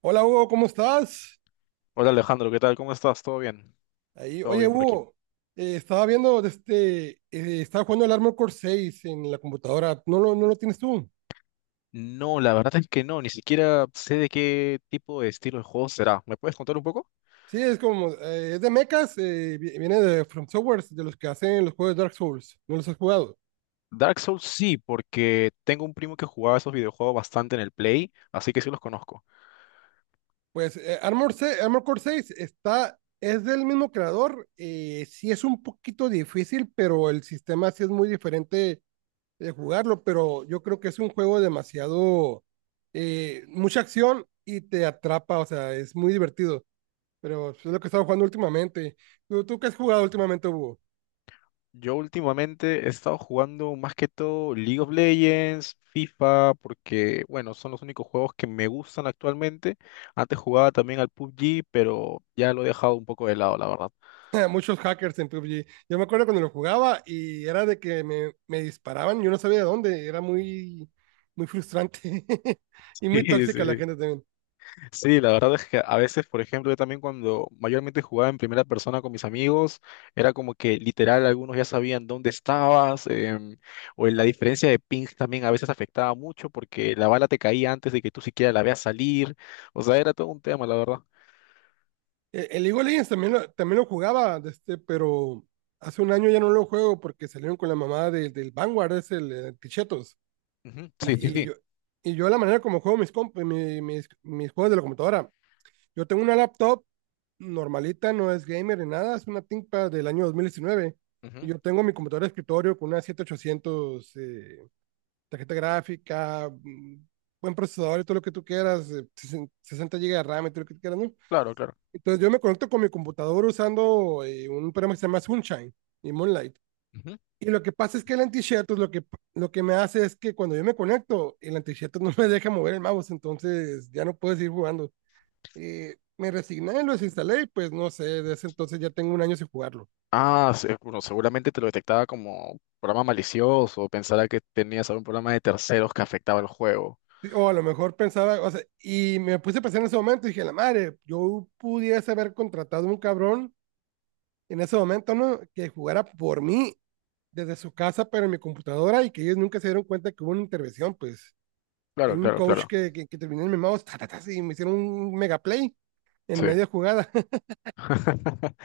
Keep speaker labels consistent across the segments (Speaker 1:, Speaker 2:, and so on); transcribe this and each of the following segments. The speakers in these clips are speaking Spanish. Speaker 1: Hola Hugo, ¿cómo estás?
Speaker 2: Hola Alejandro, ¿qué tal? ¿Cómo estás? ¿Todo bien?
Speaker 1: Ahí,
Speaker 2: Todo
Speaker 1: oye
Speaker 2: bien por aquí.
Speaker 1: Hugo, estaba viendo, estaba jugando el Armored Core seis en la computadora. ¿No lo tienes tú?
Speaker 2: No, la verdad es que no, ni siquiera sé de qué tipo de estilo de juego será. ¿Me puedes contar un poco?
Speaker 1: Sí, es como, es de mechas, eh, viene de From Software, de los que hacen los juegos de Dark Souls. ¿No los has jugado?
Speaker 2: Dark Souls sí, porque tengo un primo que jugaba esos videojuegos bastante en el Play, así que sí los conozco.
Speaker 1: Pues Armored Core seis está, es del mismo creador. Sí es un poquito difícil, pero el sistema sí es muy diferente de jugarlo, pero yo creo que es un juego demasiado, mucha acción y te atrapa, o sea, es muy divertido, pero es lo que he estado jugando últimamente. ¿Tú qué has jugado últimamente, Hugo?
Speaker 2: Yo últimamente he estado jugando más que todo League of Legends, FIFA, porque bueno, son los únicos juegos que me gustan actualmente. Antes jugaba también al PUBG, pero ya lo he dejado un poco de lado, la verdad.
Speaker 1: Muchos hackers en PUBG. Yo me acuerdo cuando lo jugaba y era de que me disparaban, yo no sabía de dónde, era muy frustrante y muy
Speaker 2: Sí,
Speaker 1: tóxica la
Speaker 2: sí.
Speaker 1: gente también.
Speaker 2: Sí, la verdad es que a veces, por ejemplo, yo también cuando mayormente jugaba en primera persona con mis amigos, era como que literal algunos ya sabían dónde estabas, o en la diferencia de pings también a veces afectaba mucho porque la bala te caía antes de que tú siquiera la veas salir, o sea, era todo un tema, la verdad.
Speaker 1: El League of Legends también lo jugaba, de este, pero hace un año ya no lo juego porque salieron con la mamá del Vanguard, es el, Tichetos.
Speaker 2: Ujú. Sí, sí,
Speaker 1: Y, y
Speaker 2: sí.
Speaker 1: yo, y yo la manera como juego mis juegos de la computadora, yo tengo una laptop normalita, no es gamer ni nada, es una ThinkPad del año 2019. Y
Speaker 2: Ujú.
Speaker 1: yo tengo mi computadora de escritorio con una 7800, tarjeta gráfica, buen procesador y todo lo que tú quieras, 60 GB de RAM y todo lo que tú quieras, ¿no?
Speaker 2: Claro, claro.
Speaker 1: Entonces yo me conecto con mi computadora usando un programa que se llama Sunshine y Moonlight.
Speaker 2: Ujú.
Speaker 1: Y lo que pasa es que el anti-share, lo que me hace es que cuando yo me conecto, el anti-share no me deja mover el mouse, entonces ya no puedo seguir jugando. Me resigné, lo desinstalé y pues no sé, desde ese entonces ya tengo un año sin jugarlo.
Speaker 2: Ah, sí, bueno, seguramente te lo detectaba como programa malicioso, o pensara que tenías algún programa de terceros que afectaba el juego.
Speaker 1: Sí, o a lo mejor pensaba, o sea, y me puse a pensar en ese momento y dije, la madre, yo pudiese haber contratado a un cabrón en ese momento, ¿no? Que jugara por mí desde su casa, pero en mi computadora y que ellos nunca se dieron cuenta que hubo una intervención, pues. Hay
Speaker 2: Claro,
Speaker 1: un
Speaker 2: claro,
Speaker 1: coach
Speaker 2: claro.
Speaker 1: que terminó en mi mouse ta, ta, ta, y me hicieron un mega play en
Speaker 2: Sí.
Speaker 1: media jugada.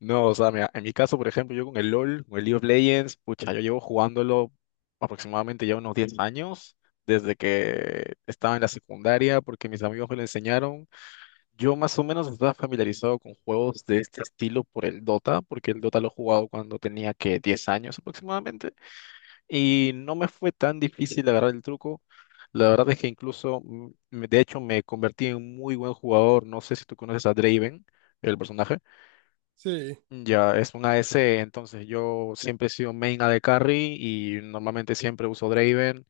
Speaker 2: No, o sea, mira, en mi caso, por ejemplo, yo con el LOL, con el League of Legends, pucha, yo llevo jugándolo aproximadamente ya unos 10 años, desde que estaba en la secundaria, porque mis amigos me lo enseñaron. Yo más o menos estaba familiarizado con juegos de este estilo por el Dota, porque el Dota lo he jugado cuando tenía que 10 años aproximadamente, y no me fue tan difícil agarrar el truco. La verdad es que incluso, de hecho, me convertí en un muy buen jugador. No sé si tú conoces a Draven, el personaje.
Speaker 1: Sí,
Speaker 2: Ya, es una SE, entonces yo siempre he sido main AD carry y normalmente siempre uso Draven.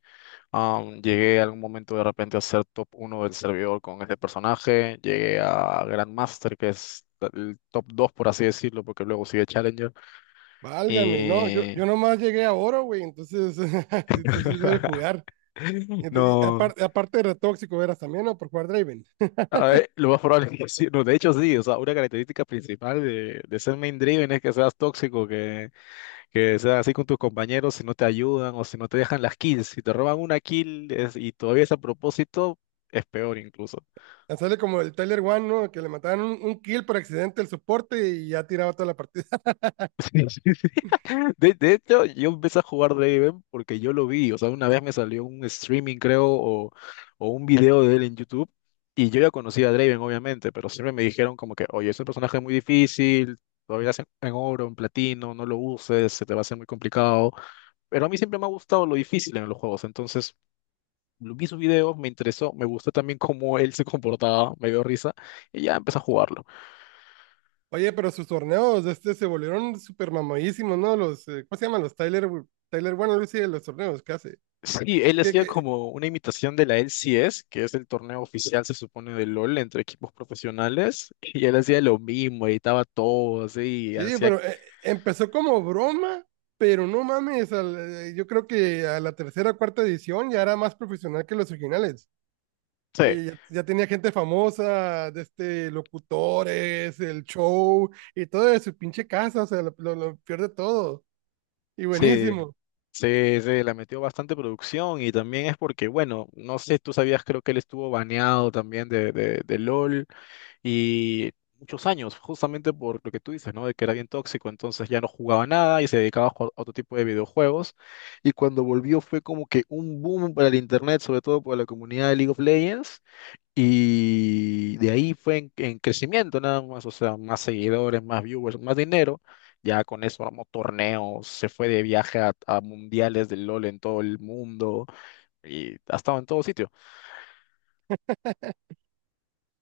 Speaker 2: Llegué a algún momento de repente a ser top uno del servidor con este personaje. Llegué a Grandmaster, que es el top 2 por así decirlo, porque luego sigue Challenger.
Speaker 1: válgame, no, yo
Speaker 2: Y
Speaker 1: nomás llegué a oro, güey, entonces si tú sí sabes jugar. Ent- y
Speaker 2: no,
Speaker 1: apar- aparte de retóxico eras también, ¿no? Por jugar Draven.
Speaker 2: a ver, lo más probable es que sí. No, de hecho sí, o sea, una característica principal de ser main Draven es que seas tóxico, que sea así con tus compañeros si no te ayudan o si no te dejan las kills. Si te roban una kill es- y todavía es a propósito, es peor incluso.
Speaker 1: Ya sale como el Tyler One, ¿no? Que le mataban un kill por accidente el soporte y ya tiraba toda la partida.
Speaker 2: Sí, sí, sí. De hecho, yo empecé a jugar Draven porque yo lo vi. O sea, una vez me salió un streaming, creo, o un video de él en YouTube. Y yo ya conocía a Draven, obviamente, pero siempre me dijeron como que, oye, es un personaje muy difícil, todavía es en oro, en platino, no lo uses, se te va a hacer muy complicado. Pero a mí siempre me ha gustado lo difícil en los juegos, entonces lo vi sus videos, me interesó, me gustó también cómo él se comportaba, me dio risa, y ya empecé a jugarlo.
Speaker 1: Oye, pero sus torneos de este se volvieron súper mamadísimos, ¿no? Los, ¿cómo se llaman? Los Tyler, Tyler One, Lucy, los torneos, ¿qué hace?
Speaker 2: Sí, él
Speaker 1: ¿Qué,
Speaker 2: hacía
Speaker 1: qué,
Speaker 2: como una imitación de la LCS, que es el torneo oficial, se supone, de LOL entre equipos profesionales, y él hacía lo mismo, editaba todo, así, y
Speaker 1: Sí,
Speaker 2: hacía...
Speaker 1: pero empezó como broma, pero no mames, yo creo que a la tercera o cuarta edición ya era más profesional que los originales.
Speaker 2: Sí,
Speaker 1: Y ya, ya tenía gente famosa, de este, locutores, el show y todo de su pinche casa, o sea, lo peor de todo. Y
Speaker 2: sí,
Speaker 1: buenísimo.
Speaker 2: sí, sí, la metió bastante producción, y también es porque, bueno, no sé, tú sabías, creo que él estuvo baneado también de LOL, y muchos años, justamente por lo que tú dices, ¿no? De que era bien tóxico, entonces ya no jugaba nada y se dedicaba a jugar otro tipo de videojuegos. Y cuando volvió fue como que un boom para el internet, sobre todo por la comunidad de League of Legends. Y de ahí fue en crecimiento nada más, o sea, más seguidores, más viewers, más dinero. Ya con eso armó torneos, se fue de viaje a mundiales del LOL en todo el mundo y ha estado en todo sitio.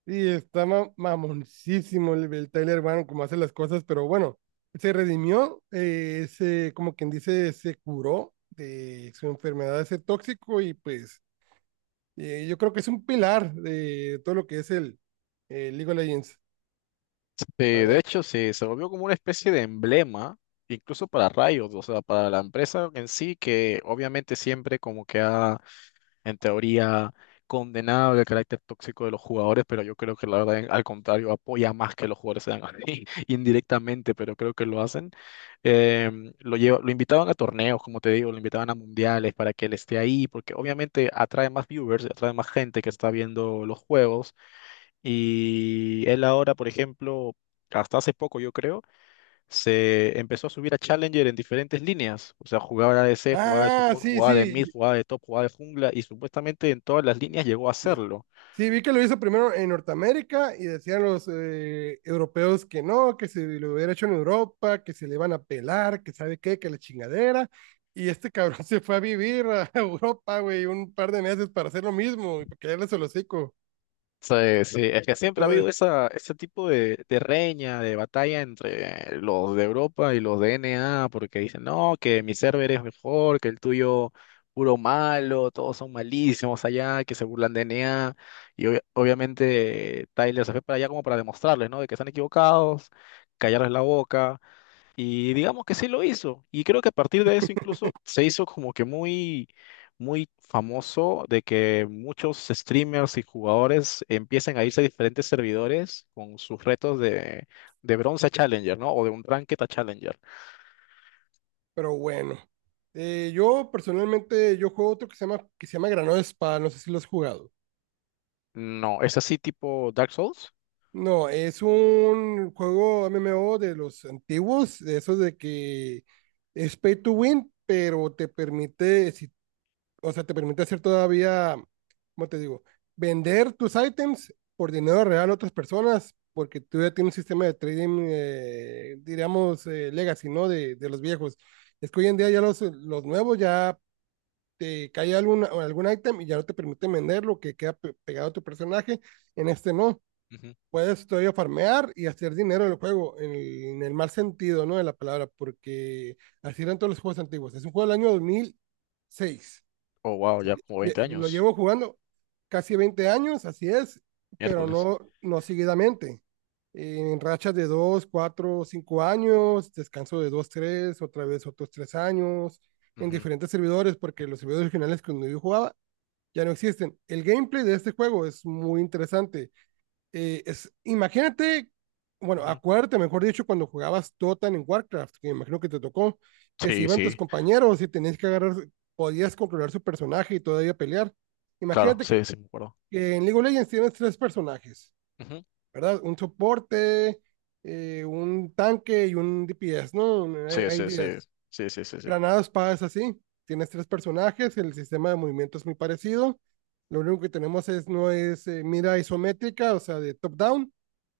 Speaker 1: Y está mamoncísimo el Tyler Bannon como hace las cosas, pero bueno, se redimió, como quien dice, se curó de su enfermedad de ser tóxico y pues yo creo que es un pilar de todo lo que es el League of Legends,
Speaker 2: Sí,
Speaker 1: la
Speaker 2: de
Speaker 1: verdad.
Speaker 2: hecho, sí, se volvió como una especie de emblema, incluso para Riot, o sea, para la empresa en sí, que obviamente siempre como que ha, en teoría, condenado el carácter tóxico de los jugadores, pero yo creo que la verdad, en- al contrario, apoya más que los jugadores sean así, indirectamente, pero creo que lo hacen. Lo lleva, lo invitaban a torneos, como te digo, lo invitaban a mundiales para que él esté ahí, porque obviamente atrae más viewers, atrae más gente que está viendo los juegos y él ahora, por ejemplo, hasta hace poco yo creo, se empezó a subir a Challenger en diferentes líneas. O sea, jugaba de ADC, jugaba de
Speaker 1: Ah,
Speaker 2: support,
Speaker 1: sí,
Speaker 2: jugaba de
Speaker 1: sí,
Speaker 2: mid,
Speaker 1: sí.
Speaker 2: jugaba de top, jugaba de jungla y supuestamente en todas las líneas llegó a
Speaker 1: Sí.
Speaker 2: hacerlo.
Speaker 1: Sí, vi que lo hizo primero en Norteamérica y decían los europeos que no, que se lo hubiera hecho en Europa, que se le iban a pelar, que sabe qué, que la chingadera. Y este cabrón se fue a vivir a Europa, güey, un par de meses para hacer lo mismo y para quedarles el hocico.
Speaker 2: Sí, sí, es que
Speaker 1: Y
Speaker 2: siempre ha
Speaker 1: todo.
Speaker 2: habido esa, ese tipo de reña, de batalla entre los de Europa y los de NA porque dicen, no, que mi server es mejor, que el tuyo puro malo, todos son malísimos allá, que se burlan de NA y obvia- obviamente Tyler se fue para allá como para demostrarles, ¿no? De que están equivocados, callarles la boca, y digamos que sí lo hizo. Y creo que a partir de eso incluso se hizo como que muy, muy famoso de que muchos streamers y jugadores empiecen a irse a diferentes servidores con sus retos de bronce a Challenger, ¿no? O de un ranked a Challenger.
Speaker 1: Pero bueno, yo personalmente, yo juego otro que se llama Granado Espada, no sé si lo has jugado.
Speaker 2: No, ¿es así tipo Dark Souls?
Speaker 1: No, es un juego MMO de los antiguos, de esos de que es pay to win, pero te permite, o sea, te permite hacer todavía, ¿cómo te digo? Vender tus ítems por dinero real a otras personas, porque tú ya tienes un sistema de trading, diríamos, legacy, ¿no? De los viejos. Es que hoy en día ya los nuevos ya te cae algún ítem y ya no te permite venderlo, que queda pegado a tu personaje, en este no
Speaker 2: Ujú.
Speaker 1: puedes todavía farmear y hacer dinero en el juego, en el mal sentido, ¿no? De la palabra, porque así eran todos los juegos antiguos. Es un juego del año 2006.
Speaker 2: Oh, wow, ya como 20
Speaker 1: Lo
Speaker 2: años,
Speaker 1: llevo jugando casi 20 años, así es, pero
Speaker 2: miércoles.
Speaker 1: no, no seguidamente. En rachas de 2, 4, 5 años, descanso de 2, 3, otra vez otros 3 años, en
Speaker 2: Ujú,
Speaker 1: diferentes servidores, porque los servidores originales que yo jugaba ya no existen. El gameplay de este juego es muy interesante, es, imagínate, bueno,
Speaker 2: ujú.
Speaker 1: acuérdate, mejor dicho, cuando jugabas Totan en Warcraft, que me imagino que te tocó, que se
Speaker 2: Sí,
Speaker 1: iban tus
Speaker 2: sí,
Speaker 1: compañeros y tenías que agarrar, podías controlar su personaje y todavía pelear.
Speaker 2: claro,
Speaker 1: Imagínate
Speaker 2: sí, sí, me acuerdo.
Speaker 1: que en League of Legends tienes tres personajes,
Speaker 2: Ujú.
Speaker 1: ¿verdad? Un soporte, un tanque y un DPS, ¿no?
Speaker 2: Sí,
Speaker 1: Hay
Speaker 2: sí, sí,
Speaker 1: días.
Speaker 2: sí, sí, sí, sí. Sí.
Speaker 1: Granadas, es así. Tienes tres personajes, el sistema de movimiento es muy parecido. Lo único que tenemos es, no es mira isométrica, o sea, de top-down,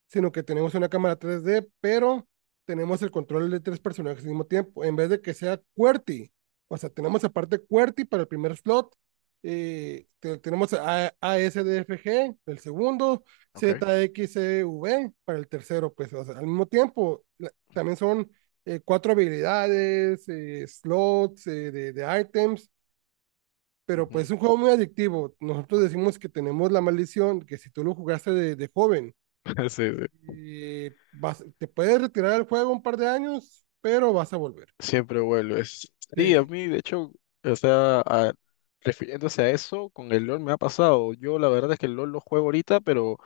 Speaker 1: sino que tenemos una cámara 3D, pero tenemos el control de tres personajes al mismo tiempo, en vez de que sea QWERTY. O sea, tenemos aparte QWERTY para el primer slot, tenemos ASDFG, el segundo,
Speaker 2: Ok.
Speaker 1: ZXCV para el tercero, pues o sea, al mismo tiempo, también son cuatro habilidades, slots de items, pero pues
Speaker 2: Ujú.
Speaker 1: es un juego muy adictivo. Nosotros decimos que tenemos la maldición, que si tú lo jugaste de joven,
Speaker 2: Sí, sí.
Speaker 1: te puedes retirar del juego un par de años, pero vas a volver.
Speaker 2: Siempre vuelves. Sí, a
Speaker 1: Sí,
Speaker 2: mí, de hecho, o sea, a- refiriéndose a eso, con el LOL me ha pasado. Yo la verdad es que el LOL lo juego ahorita, pero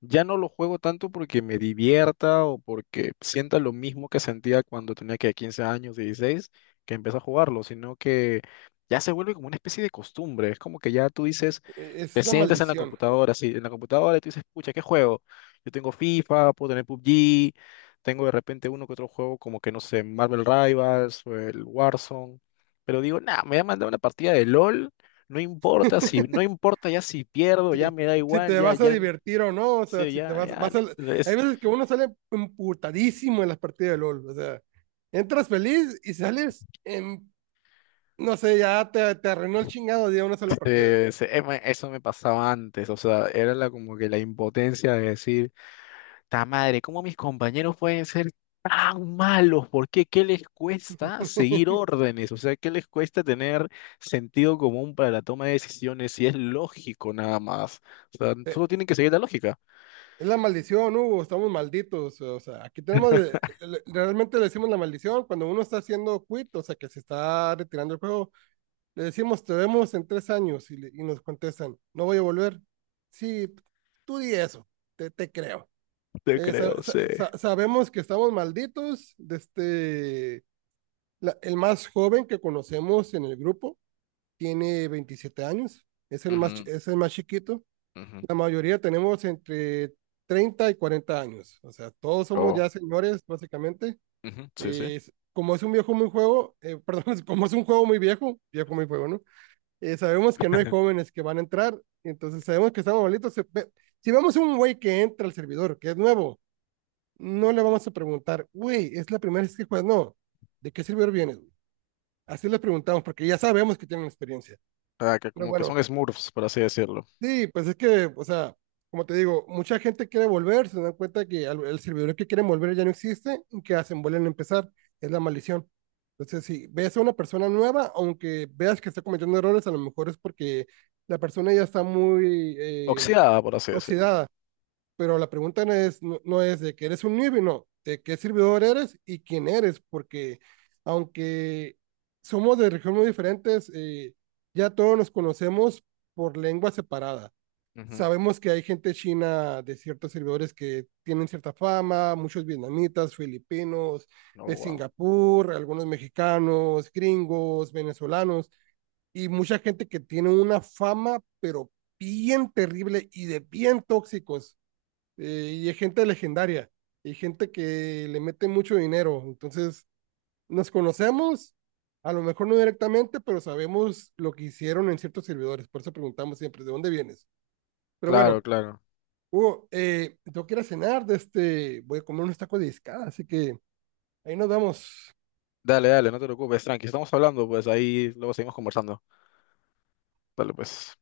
Speaker 2: ya no lo juego tanto porque me divierta o porque sienta lo mismo que sentía cuando tenía que 15 años, 16 que empecé a jugarlo, sino que ya se vuelve como una especie de costumbre. Es como que ya tú dices, te
Speaker 1: es la
Speaker 2: sientas en la
Speaker 1: maldición.
Speaker 2: computadora, sí, en la computadora y tú dices, pucha, ¿qué juego? Yo tengo FIFA, puedo tener PUBG, tengo de repente uno que otro juego como que no sé, Marvel Rivals o el Warzone, pero digo, nada, me voy a mandar una partida de LOL, no importa si, no importa ya si pierdo,
Speaker 1: Sí,
Speaker 2: ya me da
Speaker 1: si
Speaker 2: igual,
Speaker 1: te
Speaker 2: ya,
Speaker 1: vas a
Speaker 2: ya,
Speaker 1: divertir o no, o sea,
Speaker 2: sí,
Speaker 1: si te
Speaker 2: ya,
Speaker 1: vas,
Speaker 2: ya.
Speaker 1: vas a... Hay
Speaker 2: Es,
Speaker 1: veces que uno sale emputadísimo en las partidas de LOL, o sea, entras feliz y sales en, no sé, ya te arruinó el chingado de una sola partida.
Speaker 2: eso me pasaba antes, o sea, era la, como que la impotencia de decir Ta madre, ¿cómo mis compañeros pueden ser tan malos? ¿Por qué? ¿Qué les cuesta seguir órdenes? O sea, ¿qué les cuesta tener sentido común para la toma de decisiones? Si es lógico nada más. O sea, solo tienen que seguir la lógica.
Speaker 1: Es la maldición, Hugo, estamos malditos, o sea, aquí tenemos, realmente le decimos la maldición cuando uno está haciendo quit, o sea, que se está retirando el juego. Le decimos, te vemos en 3 años y, y nos contestan, no voy a volver. Sí, tú di eso, te creo.
Speaker 2: Te
Speaker 1: Eh, sa-
Speaker 2: creo, sí.
Speaker 1: sa- Sabemos que estamos malditos. De este, el más joven que conocemos en el grupo tiene 27 años,
Speaker 2: Ujú,
Speaker 1: es el más chiquito.
Speaker 2: ujú.
Speaker 1: La mayoría tenemos entre 30 y 40 años, o sea, todos somos
Speaker 2: Oh,
Speaker 1: ya señores, básicamente.
Speaker 2: ujú, sí, sí.
Speaker 1: Eh, como es un viejo muy juego, perdón, como es un juego muy viejo, viejo muy juego, ¿no? Sabemos que no hay jóvenes que van a entrar, entonces sabemos que estamos malitos. Si vemos un güey que entra al servidor, que es nuevo, no le vamos a preguntar, güey, es la primera vez que juegas, no, ¿de qué servidor vienes? Así les preguntamos, porque ya sabemos que tienen experiencia.
Speaker 2: Ah, que
Speaker 1: Pero
Speaker 2: como que
Speaker 1: bueno,
Speaker 2: son Smurfs, por así decirlo.
Speaker 1: sí, pues es que, o sea, como te digo, mucha gente quiere volver, se dan cuenta que el servidor que quieren volver ya no existe, ¿y que hacen? Vuelven a empezar, es la maldición. Entonces, si ves a una persona nueva, aunque veas que está cometiendo errores, a lo mejor es porque la persona ya está muy
Speaker 2: Oxidada, por así decirlo.
Speaker 1: oxidada, pero la pregunta no es, no, no es de que eres un newbie, no, de qué servidor eres y quién eres, porque aunque somos de regiones muy diferentes, ya todos nos conocemos por lengua separada.
Speaker 2: Ujú.
Speaker 1: Sabemos que hay gente china de ciertos servidores que tienen cierta fama, muchos vietnamitas, filipinos,
Speaker 2: Oh,
Speaker 1: de
Speaker 2: wow.
Speaker 1: Singapur, algunos mexicanos, gringos, venezolanos y mucha gente que tiene una fama, pero bien terrible y de bien tóxicos. Y hay gente legendaria, y gente que le mete mucho dinero. Entonces, nos conocemos, a lo mejor no directamente, pero sabemos lo que hicieron en ciertos servidores. Por eso preguntamos siempre, ¿de dónde vienes? Pero
Speaker 2: Claro,
Speaker 1: bueno,
Speaker 2: claro.
Speaker 1: Hugo, tengo que ir a cenar, de este, voy a comer unos tacos de discada, así que ahí nos vemos.
Speaker 2: Dale, dale, no te preocupes, tranqui. Estamos hablando, pues ahí luego seguimos conversando. Dale, pues.